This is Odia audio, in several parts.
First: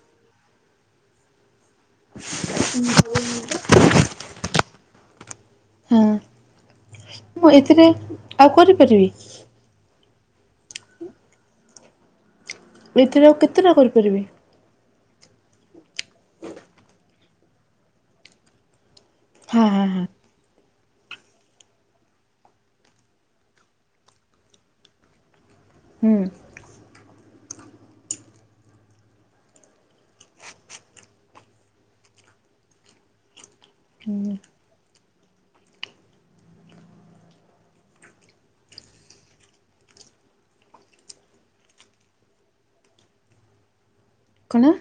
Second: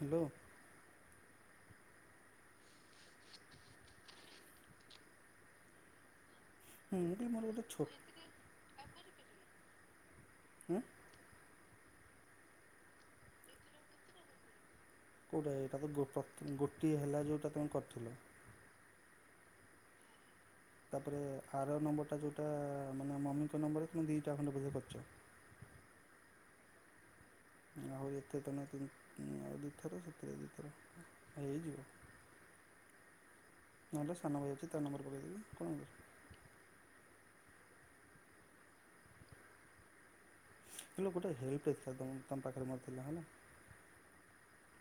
ହ୍ୟାଲୋ ହୁଁ। ହୁଁ ଟିକେ ମୋର ମୁଁ ଗୋଟେ ଛୋ ଏଥିରେ ଆଉ କରିପାରିବି? ଏ ମୁଁ ଏଥିରେ ଆଉ କେତେଟା କରିପାରିବି? କୋଉଟା ଏଇଟା ତ ପ୍ର ଗୋଟିଏ ହେଲା ଯୋଉଟା ତମେ କରିଥିଲ। ହଁ ହଁ ହଁ। ତାପରେ ଆର ନମ୍ବର ଟା ଯୋଉଟା ମାନେ ମମିଙ୍କ ନମ୍ବର ତମେ ଦିଟା ଖଣ୍ଡେ ବୁଝେଇ କରିଛ। ହୁଁ। ଆଉ ଯେତେ ତମେ ତିନି ଆଉ ଦିଇଥର ସେଥିରେ ଦିଇଥର ହେଇଯିବ। ନହେଲେ ହୁଁ ସାନ ଭାଇ ଅଛି ତା ନମ୍ବର ବେବି କଣ କର? ହେ ଗୋଟେ ହେଲ୍ପ ଦେଇଥିଲା ତମ ପାଖରେ ମୋର ଥିଲା ହେଲା। କଣ?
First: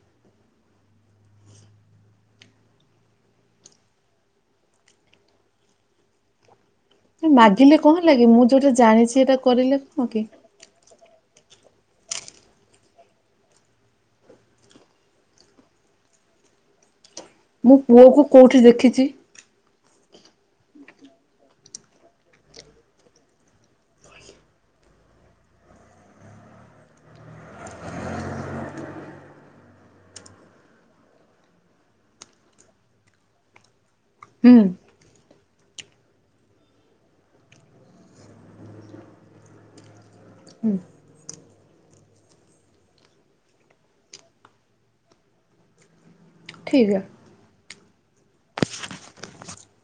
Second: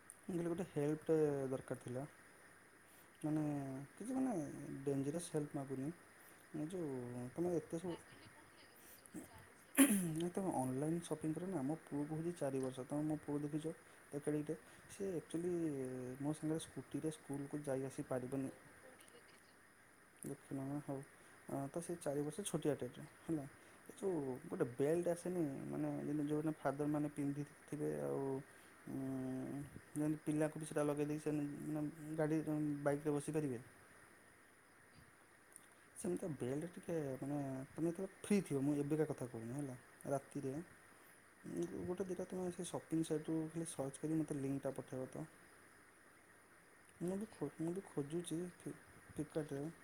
ମୁଁ କହିଲେ ଗୋଟେ ହେଲ୍ପଟେ ଦରକାର ଥିଲା ମାନେ କିଛି ମାନେ ଡେଞ୍ଜରସ୍ ହେଲ୍ପ ମାଗୁନି। ଯେଉଁ ତୁମେ ଏତେ ମାଗିଲେ ସବୁ କଣ ଲାଗେ ମୁଁ ଯୋଉଟା ଜାଣିଛି ସେଇଟା କରିଲେ କଣ କି? ସପିଙ୍ଗ କର ନା ମୋ ପୁଅ ହଉଛି ଚାରି ବର୍ଷ ତମେ ମୋ ପୁଅ ଦେଖିଛ ଏ କେଡିକିଟେ? ସେ ଆଚ୍ୟୁଆଲି ମୋ ସାଙ୍ଗରେ ସ୍କୁଟିରେ ସ୍କୁଲକୁ ମୁଁ ଯାଇ ପୁଅ କୁ କୋଉଠି ଦେଖିଛି? ଦେଖିନ ନା ହଉ ତ ସେ ଚାରି ବର୍ଷ ଛୋଟିଆଟେ ହେଲା ଏ ଯୋଉ ଗୋଟେ ବେଲ୍ଟ ଆସେନି ମାନେ ଯେ ମ ଯୋଉ ଫାଦର ମାନେ ପିନ୍ଧିଥିବେ ଆଉ ଉ ଯେମତି ପିଲାକୁ ବି ସେଟା ଲଗେଇ ଦେଇକି ଗାଡି ବାଇକରେ ବସେଇ ପାରିବେ। ହୁଁ। ସେମିତିକା ବେଲ୍ଟ ଟିକେ ମାନେ ତୁମେ ଫ୍ରି ଥିବ ମୁଁ ଏବେକା କଥା କହୁନି ହେଲା ରାତିରେ ହୁଁ ଗୋଟେ ଦିଟା ତୁମେ ସେ ସପିଙ୍ଗ ସାଇଟ୍ ରୁ ଖାଲି ସର୍ଚ୍ଚ କରିିକ ମୋତେ ଲିଙ୍କଟା ପଠାଇବ ତ। ଠିକ ମୁବି ଖୁ ମୁଁ ବି ଖୋଜୁଛି।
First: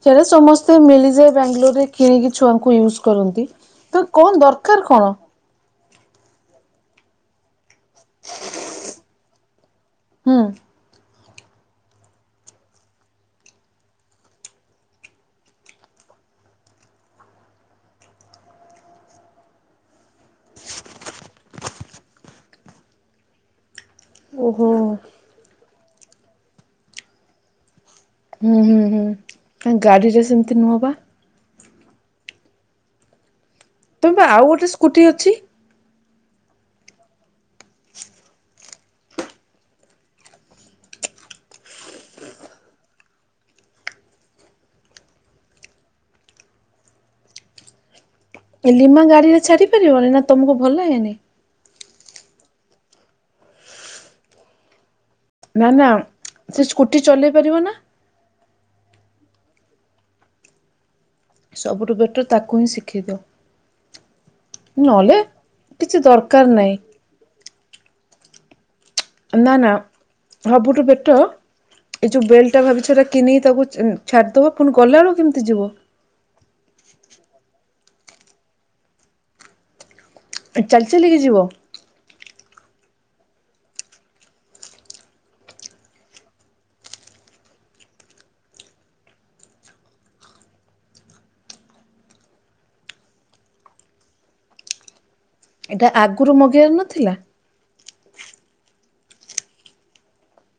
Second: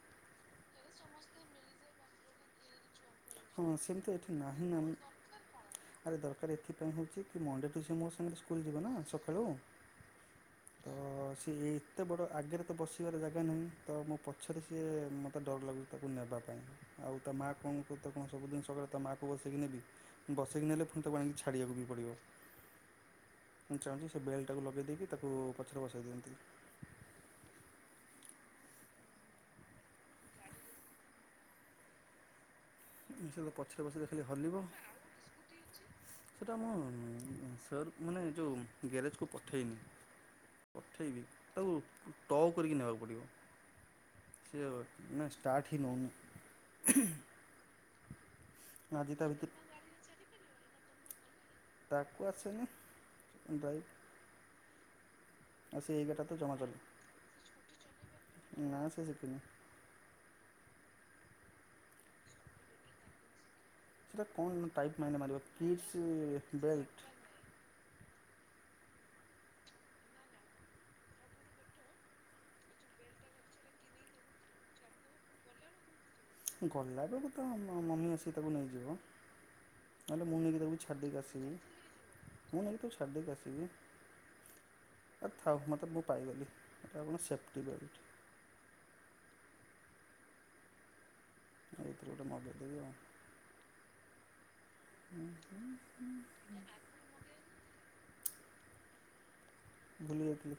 ସେଇଟା ସମସ୍ତେ ମିଳିଯାଏ ବାଙ୍ଗାଲୋରରେ କିଣିକି ଛୁଆଙ୍କୁ ୟୂଜ୍ କରନ୍ତି ହଁ ତ ସେମିତି ଏଠି କଣ ନାହିଁ ଦରକାର କଣ? ସେଥିପାଇଁ ହଉଛି ମଣ୍ଡେ ଠୁ ମୋ ସାଙ୍ଗେ ସ୍କୁଲ ଯିବ ନା ସକାଳୁ ହୁଁ। ତ ସିଏ ଏତେ ବଡ଼ ଆଗରେ ତ ବସିବାର ଜାଗା ନାହିଁ ତ ମୋ ପଛରେ ସିଏ ମୋତେ ଡର ଲାଗୁଛି ତାକୁ ନେବା ପାଇଁ ଆଉ ତା ମାଆ କଣ ତାକୁ କଣ ସବୁଦିନ ସକାଳେ ତା ମାଆକୁ ବସେଇକି ନେବି ବସେଇକି ନେଲେ ପୁଣି ତାକୁ ଆଣିକି ଛାଡ଼ିବାକୁ ବି ପଡ଼ିବ ମୁଁ ଚାହୁଁଛି ସେ ବେଲ୍ଟକୁ ଓହୋ ଲଗେଇଦେଇକି ତାକୁ ପଛରେ ବସାଇ ଦିଅନ୍ତି। ହୁଁ ହୁଁ ହୁଁ ଗାଡିରେ ସେମିତି ନୁହଁ ପା। [unintelligible] ତମେ ପା ଆଉ ହଲିବ ଗୋଟେ ସ୍କୁଟି ଅଛି। ସେଇଟା ମୁଁ ସାର୍ ମାନେ ଯେଉଁ ଗ୍ୟାରେଜକୁ ପଠେଇନି ପଠେଇବି ତାକୁ ଟ କରିକି ନେବାକୁ ପଡ଼ିବ ସେ ମାନେ ଷ୍ଟାର୍ଟ ହିଁ ନଉନି। ଲିମା ଗାଡି ରେ ଛାଡି ପାରିବନି ନା ତମକୁ ଭଲ ଲଗେନୀ? ତାକୁ ଆସେନି ନା ଆଉ ନା ସେ ଏଇଗାଟା ତ ଜମା ସେ ଚଲେନି ସ୍କୁଟି ଚଲେଇ ପାରିବ ନା? ନା ସେ ଶିକିନି। ସବୁଠୁ ବେଟର ତାକୁ ହିଁ ଶିଖେଇଦିଅ। ସେଟା କଣ ଟାଇପ ମାଇନେ ମାରିବ କିଛି ଦରକାର କିଡସ ନାହିଁ ବେଲଟ୍। ନା ନା ସବୁଠୁ ବେଟ ଏଇ ଯୋଉ ବେଲ୍ଟଟା ଭାବିଛ ଏଟା କିଣେଇ ତାକୁ ଉଁ ଛାଡିଦବ ପୁଣି ଗଲାବେଳକୁ କେମିତି ଯିବ। ଗଲା ବେଳକୁ ତ ମ-ମମି ଆସିକି ତାକୁ ନେଇଯିବ। ନହେଲେ ମୁଁ ନେଇକି ତାକୁ ଚାଲି ଛାଡ଼ି ଚାଲିକି ଦେଇକି ଯିବ ଆସିିବି। ମୁଁ ନେଇକି ତାକୁ ଛାଡ଼ିଦେଇକି ଆସିବି ଆ ଥାଉ ମତେ ମୁଁ ପାଇଗଲି ଏଟା ଆପଣ ସେଫଟି ବେଲଟ୍। ଆ ଏଇଥିରୁ ଗୋଟେ ମଗେଇଦେବି ଆଉ। ହୁଁ। ଏଇଟା ଆଗୁରୁ ମଗେଇବାର ନଥିଲା। ଭୁଲିଯାଇଥିଲି।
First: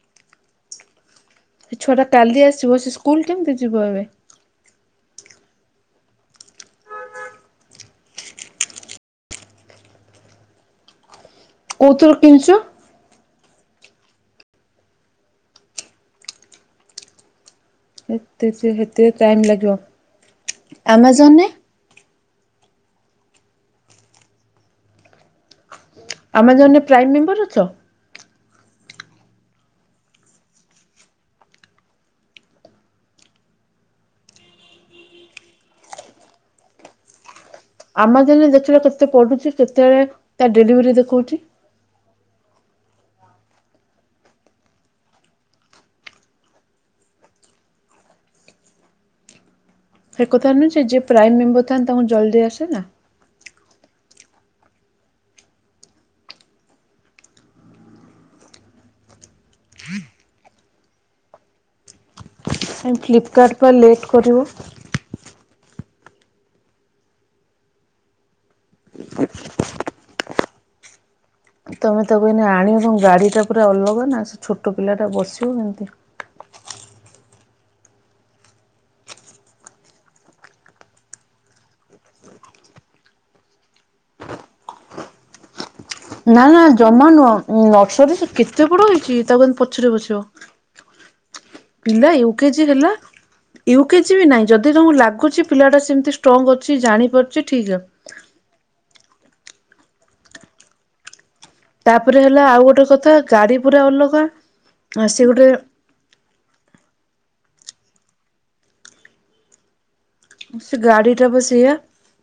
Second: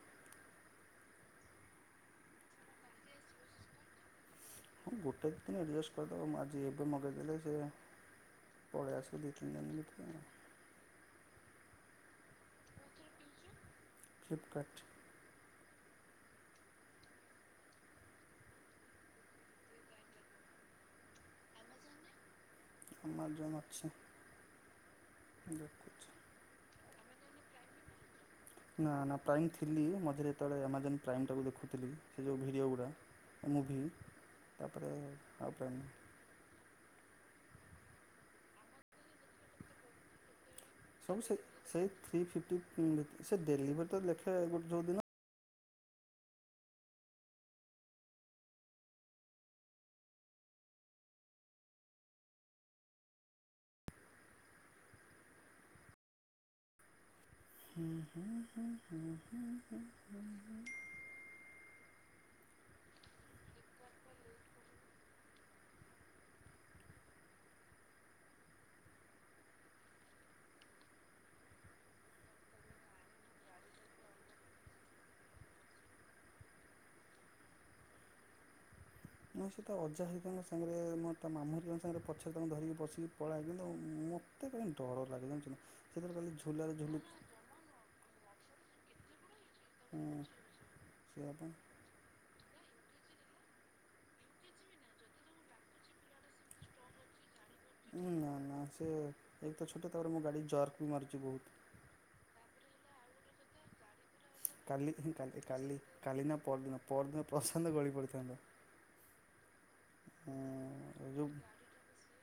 ସେ ଛୁଆଟା କାଲି ଆସିବ ସେ ସ୍କୁଲ୍ କେମତି ଯିବ ଏବେ। ହଁ ଗୋଟେ ଦିଇ ଦିନ ଆଡ଼ଜଷ୍ଟ କରିଦବ ଆଜି ଏବେ ମଗେଇଦେଲେ ସେ ପଳେଇ ଆସିବ ଦିଇ ତିନି ଦିନ ଭିତରେ। କୋଉଥୁରୁ କିଣଚ? ଫ୍ଲିପକାର୍ଟ। ତ ସେ ହେତ ଟାଇମ ଲାଗିବ ଆମାଜନରେ। ଆମାଜନ ଅଛି ଦେଖୁଚି। ଆମାଜନରେ ପ୍ରାଇମ ମେମ୍ବର ଅଛ? ନା ନା ପ୍ରାଇମ ଥିଲି ମଝିରେ ଯେତେବେଳେ ଆମାଜନ୍ ପ୍ରାଇମଟାକୁ ଦେଖୁଥିଲି ସେଇ ଯୋଉ ଭିଡ଼ିଓଗୁଡ଼ା ମୁଭି ତାପରେ ଆଉ ପ୍ରାଇମ୍। ଆମାଜନରେ ଦେଖିବ କେତେ ପଡୁଚି କେତେ ସବୁ ସେ ସେଇ ଥ୍ରୀ ଫିପଟି ହୁଁ ସେ ଦେଲିଭରି ତ ଲେଖିବା ଗୋଟ ଯୋଉ ଦିନ ସେ କଥା ନୁୁହେଁ ଯେ ପ୍ରାଇମ ମେମ୍ବର ଥାନ୍ତି ତାଙ୍କୁ ଜଲଦି ଆସେ ନା। ହୁଁ ହୁଁ ହୁଁ ହୁଁ ହୁଁ ହୁଁ ହୁଁ ହୁଁ। ସେ ଫ୍ଲିପକାର୍ଟ ପା ଲେଟ୍ କରିବ। ତମେ ତାକୁ ଏଇନେ ଆଣିଚ ଗାଡିଟା ପୁରା ଅଲଗା ନା ସେ ଛୋଟ ପିଲାଟା ବସିବ କେମତି? ନା ସେ ତା ଅଜା ହରିକାଙ୍କ ସାଙ୍ଗରେ ମୋର ତା ମାମୁ ହରିକାଙ୍କ ସାଙ୍ଗରେ ପଛରେ ତାଙ୍କୁ ଧରିକି ବସିକି ପଳାଏ କିନ୍ତୁ ମତେ କାଇଁ ଡରଲାଗେ ଜାଣିଚନା। ନା ନା ଜମା ନୁହଁ ନର୍ସରୀ ଶି କେତେ ବଡ ହେଇଚି ତା ବୋଲି ପଛରେ ବସିବ ସେଇଆ ପାଇଁ ପିଲା ୟୁ କେଜି ହେଲା ୟୁକେଜି ବି ନାଇଁ ଯଦି ତମକୁ ଲାଗୁଚି ପିଲାଟା ସେମିତି ଷ୍ଟ୍ରଙ୍ଗ ଅଛି ଜାଣିପାର ଉଁ ନା ନା ସିଏ ଏକେତ ଛୋଟ ତାପରେ ମୋ ଗାଡ଼ି ଜର୍କ ମାରୁଚି ବୋହୁତ। ତାପରେ ହେଲା ଆଉ ଗୋଟେ କଥା ଗାଡି ପୁରା ଅଲଗା। କାଲି ହିଁ ସେ କାଲି ଗୋଟେ କାଲି କାଲି ନା ପଅରଦିନ ପଅରଦିନ ପ୍ରଶାନ୍ତ ଗଳି ପଡ଼ିଥାନ୍ତା। ସେ ଉଁ ଯୋଉ ଗାଡିଟା ପା ସେଇଆ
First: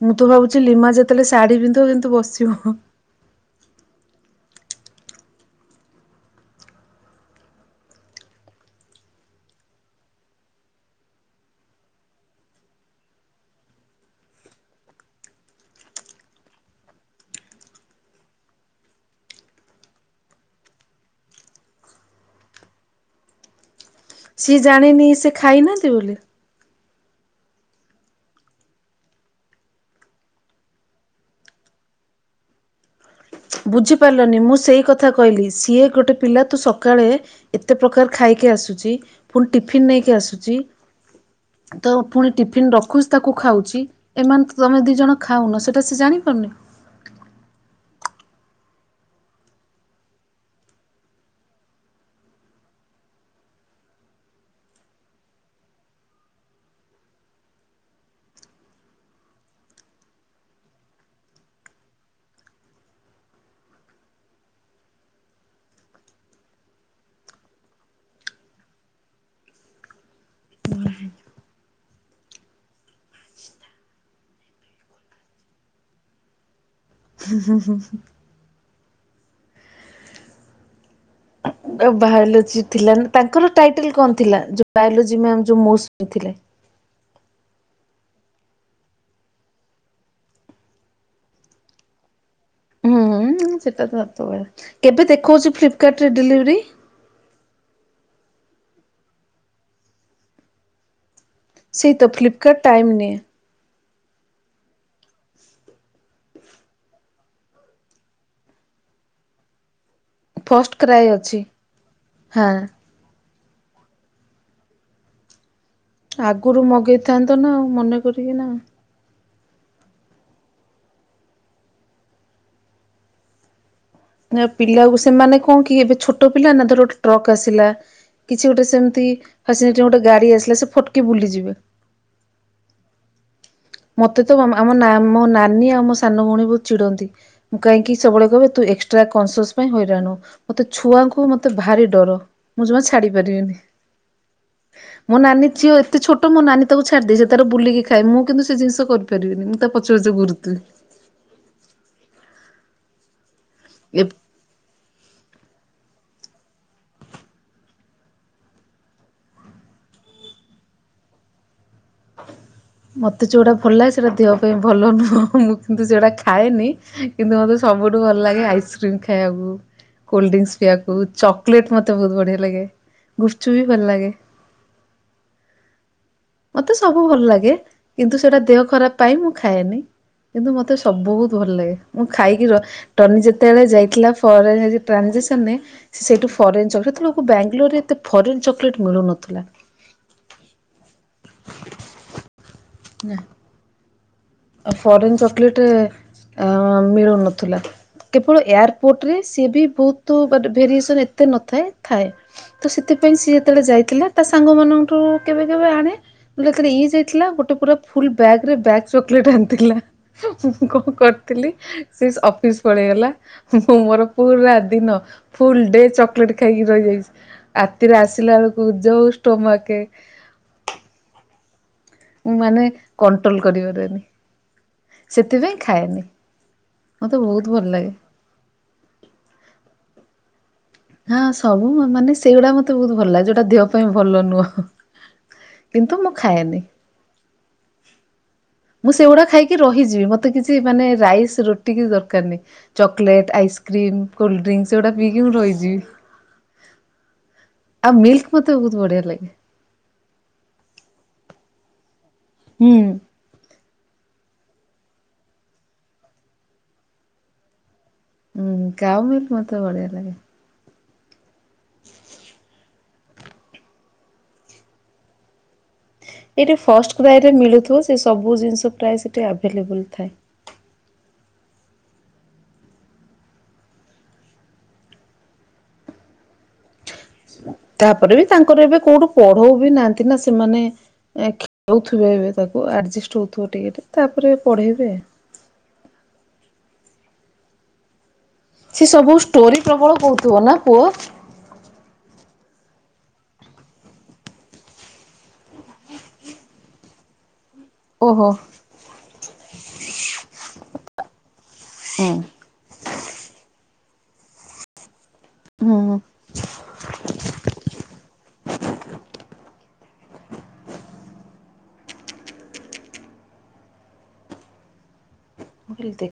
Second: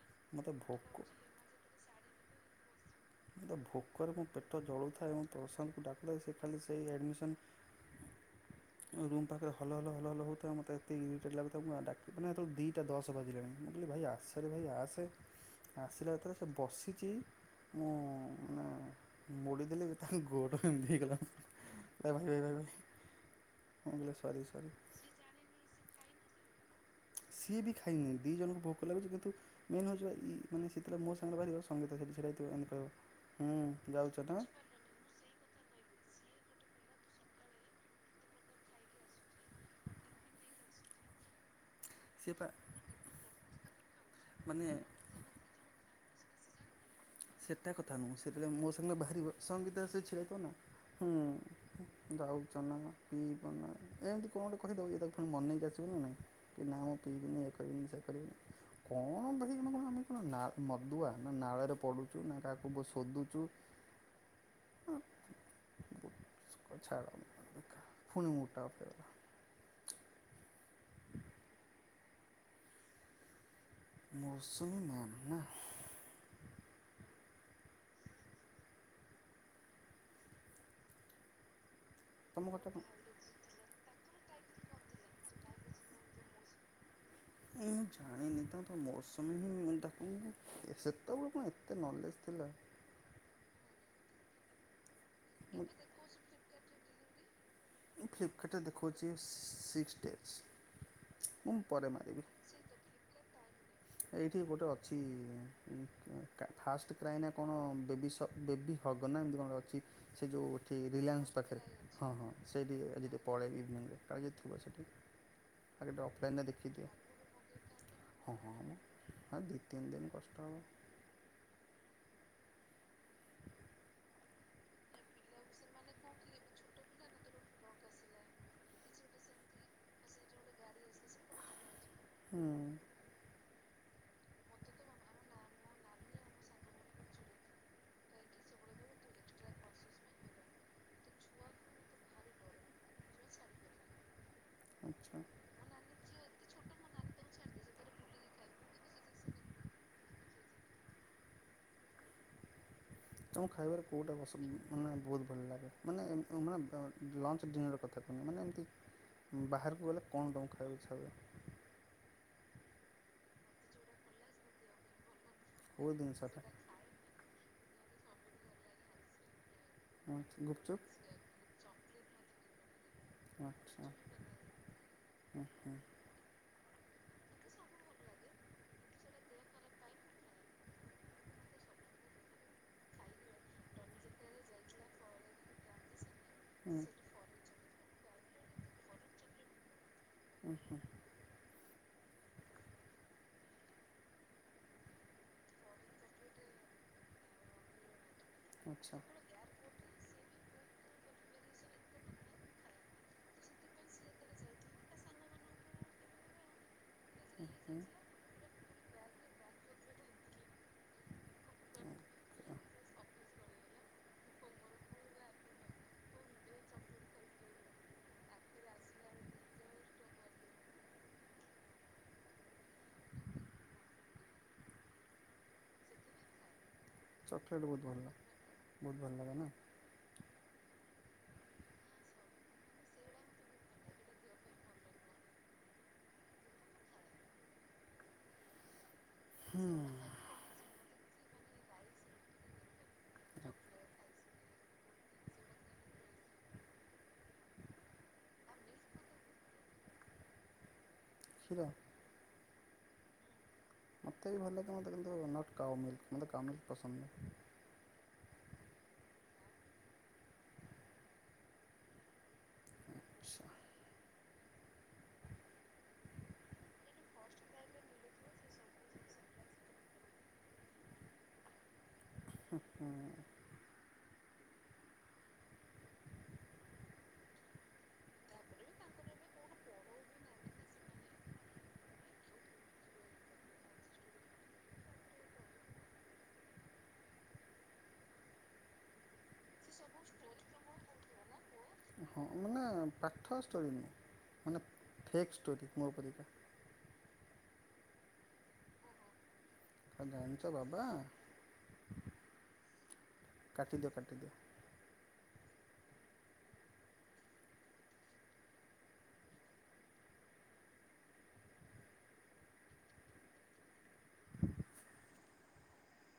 ମୁଁ ତ ମୋତେ ଭାବୁଚି ଲିମା ଭୋକ ଯେତେଳେ ଶାଢୀ ପିନ୍ଧୁ ପିନ୍ଧୁ ବସ ଆସିବ। ଭୋକରେ ମୋ ପେଟ ଜଳୁଥାଏ ମୁଁ ପ୍ରଶାନ୍ତକୁ ଡାକୁ ଡାକୁ ସେ ଖାଲି ସେଇ ଆଡମିସନ ଅ ରୁମ ପାଖରେ ହଲହଲ ହଲହଲ ହୋଉଥାଏ ମତେ ଏତେ ଇରିଟେଟ ଲାଗୁଥାଏ ମୁଁ ଆଉ ଡାକି ମାନେ ହେତୋଳୁକୁ ଦିଟା ଦଶ ବାଜିଲାଣି ମୁଁ କହିଲି ଭାଇ ଆସରେ ଭାଇ ଆସେ ଆସିଲା ଯେତେବେଳେ ସେ ବସିଚି ମୁଁ ମାନେ ମୋଡ଼ିଦେଲି ଯେ ତାଙ୍କ ଗୋଡ ଏମତି ହେଇଗଲା ଆ ଭାଇ ଭାଇ ଭାଇ ଭାଇ। କହିଲି ସରି ସିଏ ସରି ଜାଣିନି ସେ ଖାଇନାହାନ୍ତି ବୋଲି? ସିଏ ବି ଖାଇନହିଁ ଦି ଜଣଙ୍କୁ ଭୋକ ଲାଗୁଛି କିନ୍ତୁ ମେନ୍ ହଉଛି ମାନେ ସେତଟଳେ ମୋ ସାଙ୍ଗରେ ବାହାରିବ ସଙ୍ଗୀତ ସେଠି ସେଟାହ ବୁଝିପାରିଲନି ମୁଁ ସେଇ କଥା କହିଲି ସିଏ ଗୋଟେ ପିଲା ତୁ ସକାଳେ ଏତେ ପ୍ରକାର ଖାଇକି ଆସୁଛି ପୁଣି ଟିଫିିନ ନେଇକି ଆସୁଛି। ତ ପୁଣି ସିଏ ପା ଟିଫିିନ ରଖୁଛି ତାକୁ ଖାଉଛି ଏମାନେ ତ ମାନେ ତମେ ଦି ଜଣ ଖାଉନ ସେଇଟା ସେ ଜାଣିପାରୁନ ସେଟା କଥା ନୁହେଁ ମୋ ସାଙ୍ଗ ରେ ବାହାରିବା ସଙ୍ଗୀତା ସେଥି ଛିଡ଼ା ହେଇ ଥିବା ହୁ ଯାଉଚ ନା ପୀବନା ଇଏ ତାକୁ ପୁଣି ମନେଇ କି ଆସିବ ନା ନାହିଁ। କି ମୁଁ ପିବିନି ଏୟା କରିବିନି ସେୟା କରିବିନି। କଣ ଭାଇ ମାନେ କମ ମଦୁଆ ନା ନାଳରେ ପଡ଼ିବୁ କାକୁ ଶୋଧୁଛୁ ଏଇ ଚଡ୍ ମୁଡ ଟା ଆଫ୍ ହେଇଗଲା। ମୌସୁମୀ ମ୍ୟାମ ନା ହୁଁ ହୁଁ ହୁଁ। ତମ ବାହଲୋଚ କଥା ଥିଲାାନ ତାଙ୍କର ଟ କଣ ଥିଲାଲୋ ମ ମୁଁ ଜାଣିନି ତ ମୋର ସମୟ ହିଁ ଡାକୁ ସେତେବେଳେ କଣ ଏତେ ନଲେଜ ଥିଲା। ହୁଁ ସେଟା ତ ସାତ କେବେ ଦେଖାଉଛି ମୁଁ ଫ୍ଲିପକାର୍ଟରେ ଡେଲିଭରି ମୁଁ ଫ୍ଲିପକାର୍ଟରେ ଦେଖାଉଛି ସିକ୍ସ ଡେଜସ୍ ସେଇ ତ ଫ୍ଲିପକାର୍ଟ ଟାଇମ ନ ଏଇଠି ଗୋଟେ ଅଛି ଫାଷ୍ଟ କ୍ରାଇନା କଣ ବେି ହଗ ନା ଏମିତି କଣେ ଅଛି। ସେ ଯୋଉ ଫଷ୍ଟ ଏଠି କ୍ରାଏ ରିଲାନ୍ସ ଅଛି ପାଖରେ ହଁ ହଁ ସେଠ ଆଜି ପରେେ ଇନିଂରେ କା ଯେଥିବ ସେଠିକ ଆଗରୁ ମଗେଇଥାନ୍ତ ନା ମନେ କରିକି ନା। ଆ ଦୁଇତିନ ଦିନ କଷ୍ଟ ନା ପିଲା ସେମାନେ କଣ କି ଏବେ ଛୋଟ ପିଲା ନା ଧର ଗୋଟେ ଟ୍ରକ୍ ଆସିଲା କିଛି ଗୋଟେ ସେମତି ଗୋଟେ ଗାଡି ଆସିଲା ସେ ଫଟକି ବୁଲିଯିବେ। ହଁ। ମତେ ତ ଆମ ମୋ ନାନୀ ଆଉ ମୋ ସାନ ଭଉଣୀ ବହୁତ ଚିଡନ୍ତି ମୁଁ କାହିଁକି ସବୁବେଳେ କହିବେ ତୁ ଏକ୍ସଟ୍ରା କନସିସ ପାଇଁ ହଇରାଣୁ ମୋତେ ଛୁଆଙ୍କୁ ମତେ ଭାରି ଡର ମୁଁ ଯମା ଛାଡି ପାରିବିନି। ମୋ ଆଚ୍ଛା ନାନୀ ଝିଅ ସେ ଛୋଟ ମୋ ନାନୀ ତାକୁ ଛାଡ଼ି ଦେଇେ ତାର ବୁଲିକି ଖଏ ମୁଁ କିନ୍ତୁ ସେ ଜିନିଷ କରିପାରିବିନି ମୁଁ ତା ପଛ ପଚ ଗୁରୁତି ତମ ଖାଇବାରେ କଉଟା ମାନେ ବହୁତ ଭଲ ଲାଗେ ମାନେ ମାନେ ଲଞ୍ଚ ଡିନର କଥା କୁହୁନି ମାନେ ଏମିତି ବାହାରକୁ ଗଲେ କଣ କଙ୍କୁ ଖାଇବାକୁ ଇଚ୍ଛା ମତେ ଯୋଉଟା ଭଲ ଲାଗେ ସେଇଟା ଦେହ ପାଇଁ ଭଲ ନୁହଁ ମୁଁ କିନ୍ତୁ କେଉଁ ସେଟା ଜିନିଷଟା ଖାଏନି କିନ୍ତୁ ମୋତେ ସବୁଠୁ ଭଲ ଲାଗେ ଆଇସ୍କ୍ରିମ୍ ଖାଇବାକୁ। କୋଲ୍ଡ ଡ୍ରିଙ୍କସ ଗୁପଚୁପ୍ ପିଆକୁ ଚକୋଲେଟ୍ ମତେ ତ ବହୁ ବଢିଆ ଲାଗେ। ଗୁପଚୁପ୍ ବି ଭଲ ଆଚ୍ଛା ଲାଗେ ଉ ହୁଁ। ମତେ ସବୁ ଭଲ ଲାଗେ କିନ୍ତୁ ସେଟା ଦେହ ଖରାପ ପାଇ ମୁଁ ଖାଏନି କିନ୍ତୁ ମତେ ସବ ବହୁତ ଭଲ ଲାଗେ ମୁଁ ଖାଇକି ଟନି ଯେତେବେଳେ ଯାଇଥିଲାରୋ। ସେଇଠୁ ଫରେନ୍ ଚ ସେ ହୁଁ ତ ଲୋକ ବାଙ୍ଗଲୋରରେ ତ ଫରେନ୍ ଚଲେଟ ମିଳୁନଥିଲା। ଆଚ୍ଛା ନା। ଫରେନ୍ ଚକୋଲେଟ୍ ଏ ମିଳୁନଥିଲା। କେବଳ ଆଚ୍ଛା ଏୟାରପୋର୍ଟରେ ସିଏ ବି ବହୁତ ତ ଭେରିଏସନ ଏତେ ନଥାଏ ଥାଏ। ତ ସେଥିପାଇଁ ସିଏ ଯେତେବେଳେ ଯାଇଥିଲା ତା ସାଙ୍ଗ ମାନଙ୍କଠୁ କେବେ କେବେ ଆଣେ ଯେତେବେଳେ ଇଏ ଯାଇ ଥିଲା ହୁଁ ଗୋଟେ ପୁରା ହୁଁ ଫୁଲ ବ୍ୟାଗ ରେ ବ୍ୟାକ୍ସ ଚକୋଲେଟ ଆଣିଥିଲା ମୁଁ କଣ କରିଥିଲି ସେ ଅଫିସ ପଳେଇଗଲା ମୁଁ ମୋର ପୁରା ଦିନ ଫୁଲ ଡେ ଚକୋଲେଟ ଖାଇକି ରହିଯାଇଛି। ରାତିରେ ଆସିଲା ବେଳକୁ ଯୋଉ ଷ୍ଟୋମାକେ ମୁଁ ମାନେ କଣ୍ଟ୍ରୋଲ କରିପାରେନି ସେଥିପାଇଁ ଖାଏନି। ଚକୋଲେଟ ବହୁତ ଭଲ ଲ ବହୁତ ଭଲ ଲାଗେ ନା [inaudible] ହଁ ସବୁ ମାନେ ସେଇଗୁଡା ମତେ ବହୁତ ଭଲ ଲାଗେ ଯୋଉଟା ଦେହ ପାଇଁ ଭଲ ନୁହଁ। କିନ୍ତୁ ମୁଁ ଖାଏନି। ମୁଁ ସେଇଗୁଡା ଖାଇକି ରହିଯିବି ମତେ କିଛି? ମାନେ ରାଇସ୍, ରୁଟି କିଛି ଦରକାର ନାହିଁ। ଚକଲେଟ, ଆଚ୍ଛା, ଆଇସ୍କ୍ରିମ, କୋଲ୍ଡଡ୍ରିଂସ୍ ସେଗୁଡା ପିଇକି ମୁଁ ରହିଜ୍ ଆଉ ମିଲ୍କ ମତେ ବହୁତ ବଢିଆ ଲାଗେ। ଶିଲ [inaudible] ହୁଁ। ମୋତେ ବି ଭଲ ଲାଗେ ମୋତେ କିନ୍ତୁ ନଟ୍ କାଉ ମିଲ୍ ମୋତେ କାଉ ମିଲ୍ ପସନ୍ଦହି [inaudible] ହୁଁ କାଓ ମିଲ୍କ ମତେ ବଢିଆ ଲାଗେ। [unintelligible] ଆଚଛା [inaudible] ଏଇଠି ଫଷ୍ଟକ୍ରାଇଡରେ ମିଳୁଥିବ ସେ ସବୁ ଜିନିଷ ପ୍ରାୟ ସେଠି ଆଭେଲେବଲୁ ଥାଏ। ହୁଁ [inaudible] ତାପରେ ବି ତାଙ୍କର ଏବେ କୋଉଠୁ ପଢଉ ବି ନାହାନ୍ତି ନା ସେମାନେ ଖେଳଉଥିବେ ଏବେ ତାକୁ ଆଡଜେଷ୍ଟ ହଉଥିବ ଟିକେ ତାପରେ ପଢେଇବେ। ସେ ସବୁ ଷ୍ଟୋରି ପ୍ରବଳ କହୁଥିବ ନା ପୁଅ? ହଁ ମାନେ ପାଠ ଷ୍ଟୋରିନୁହେଁ ମାନେ ଫେକ୍ ଷ୍ଟୋରି ମୋର ପରିକା। ଓହୋ। ଜାଣିଛ ବାବା ହୁଁ ହୁଁ। କାଟିଦିଅ କଟି ହୁଁ। [inaudible] ଭୁଲି ଦେ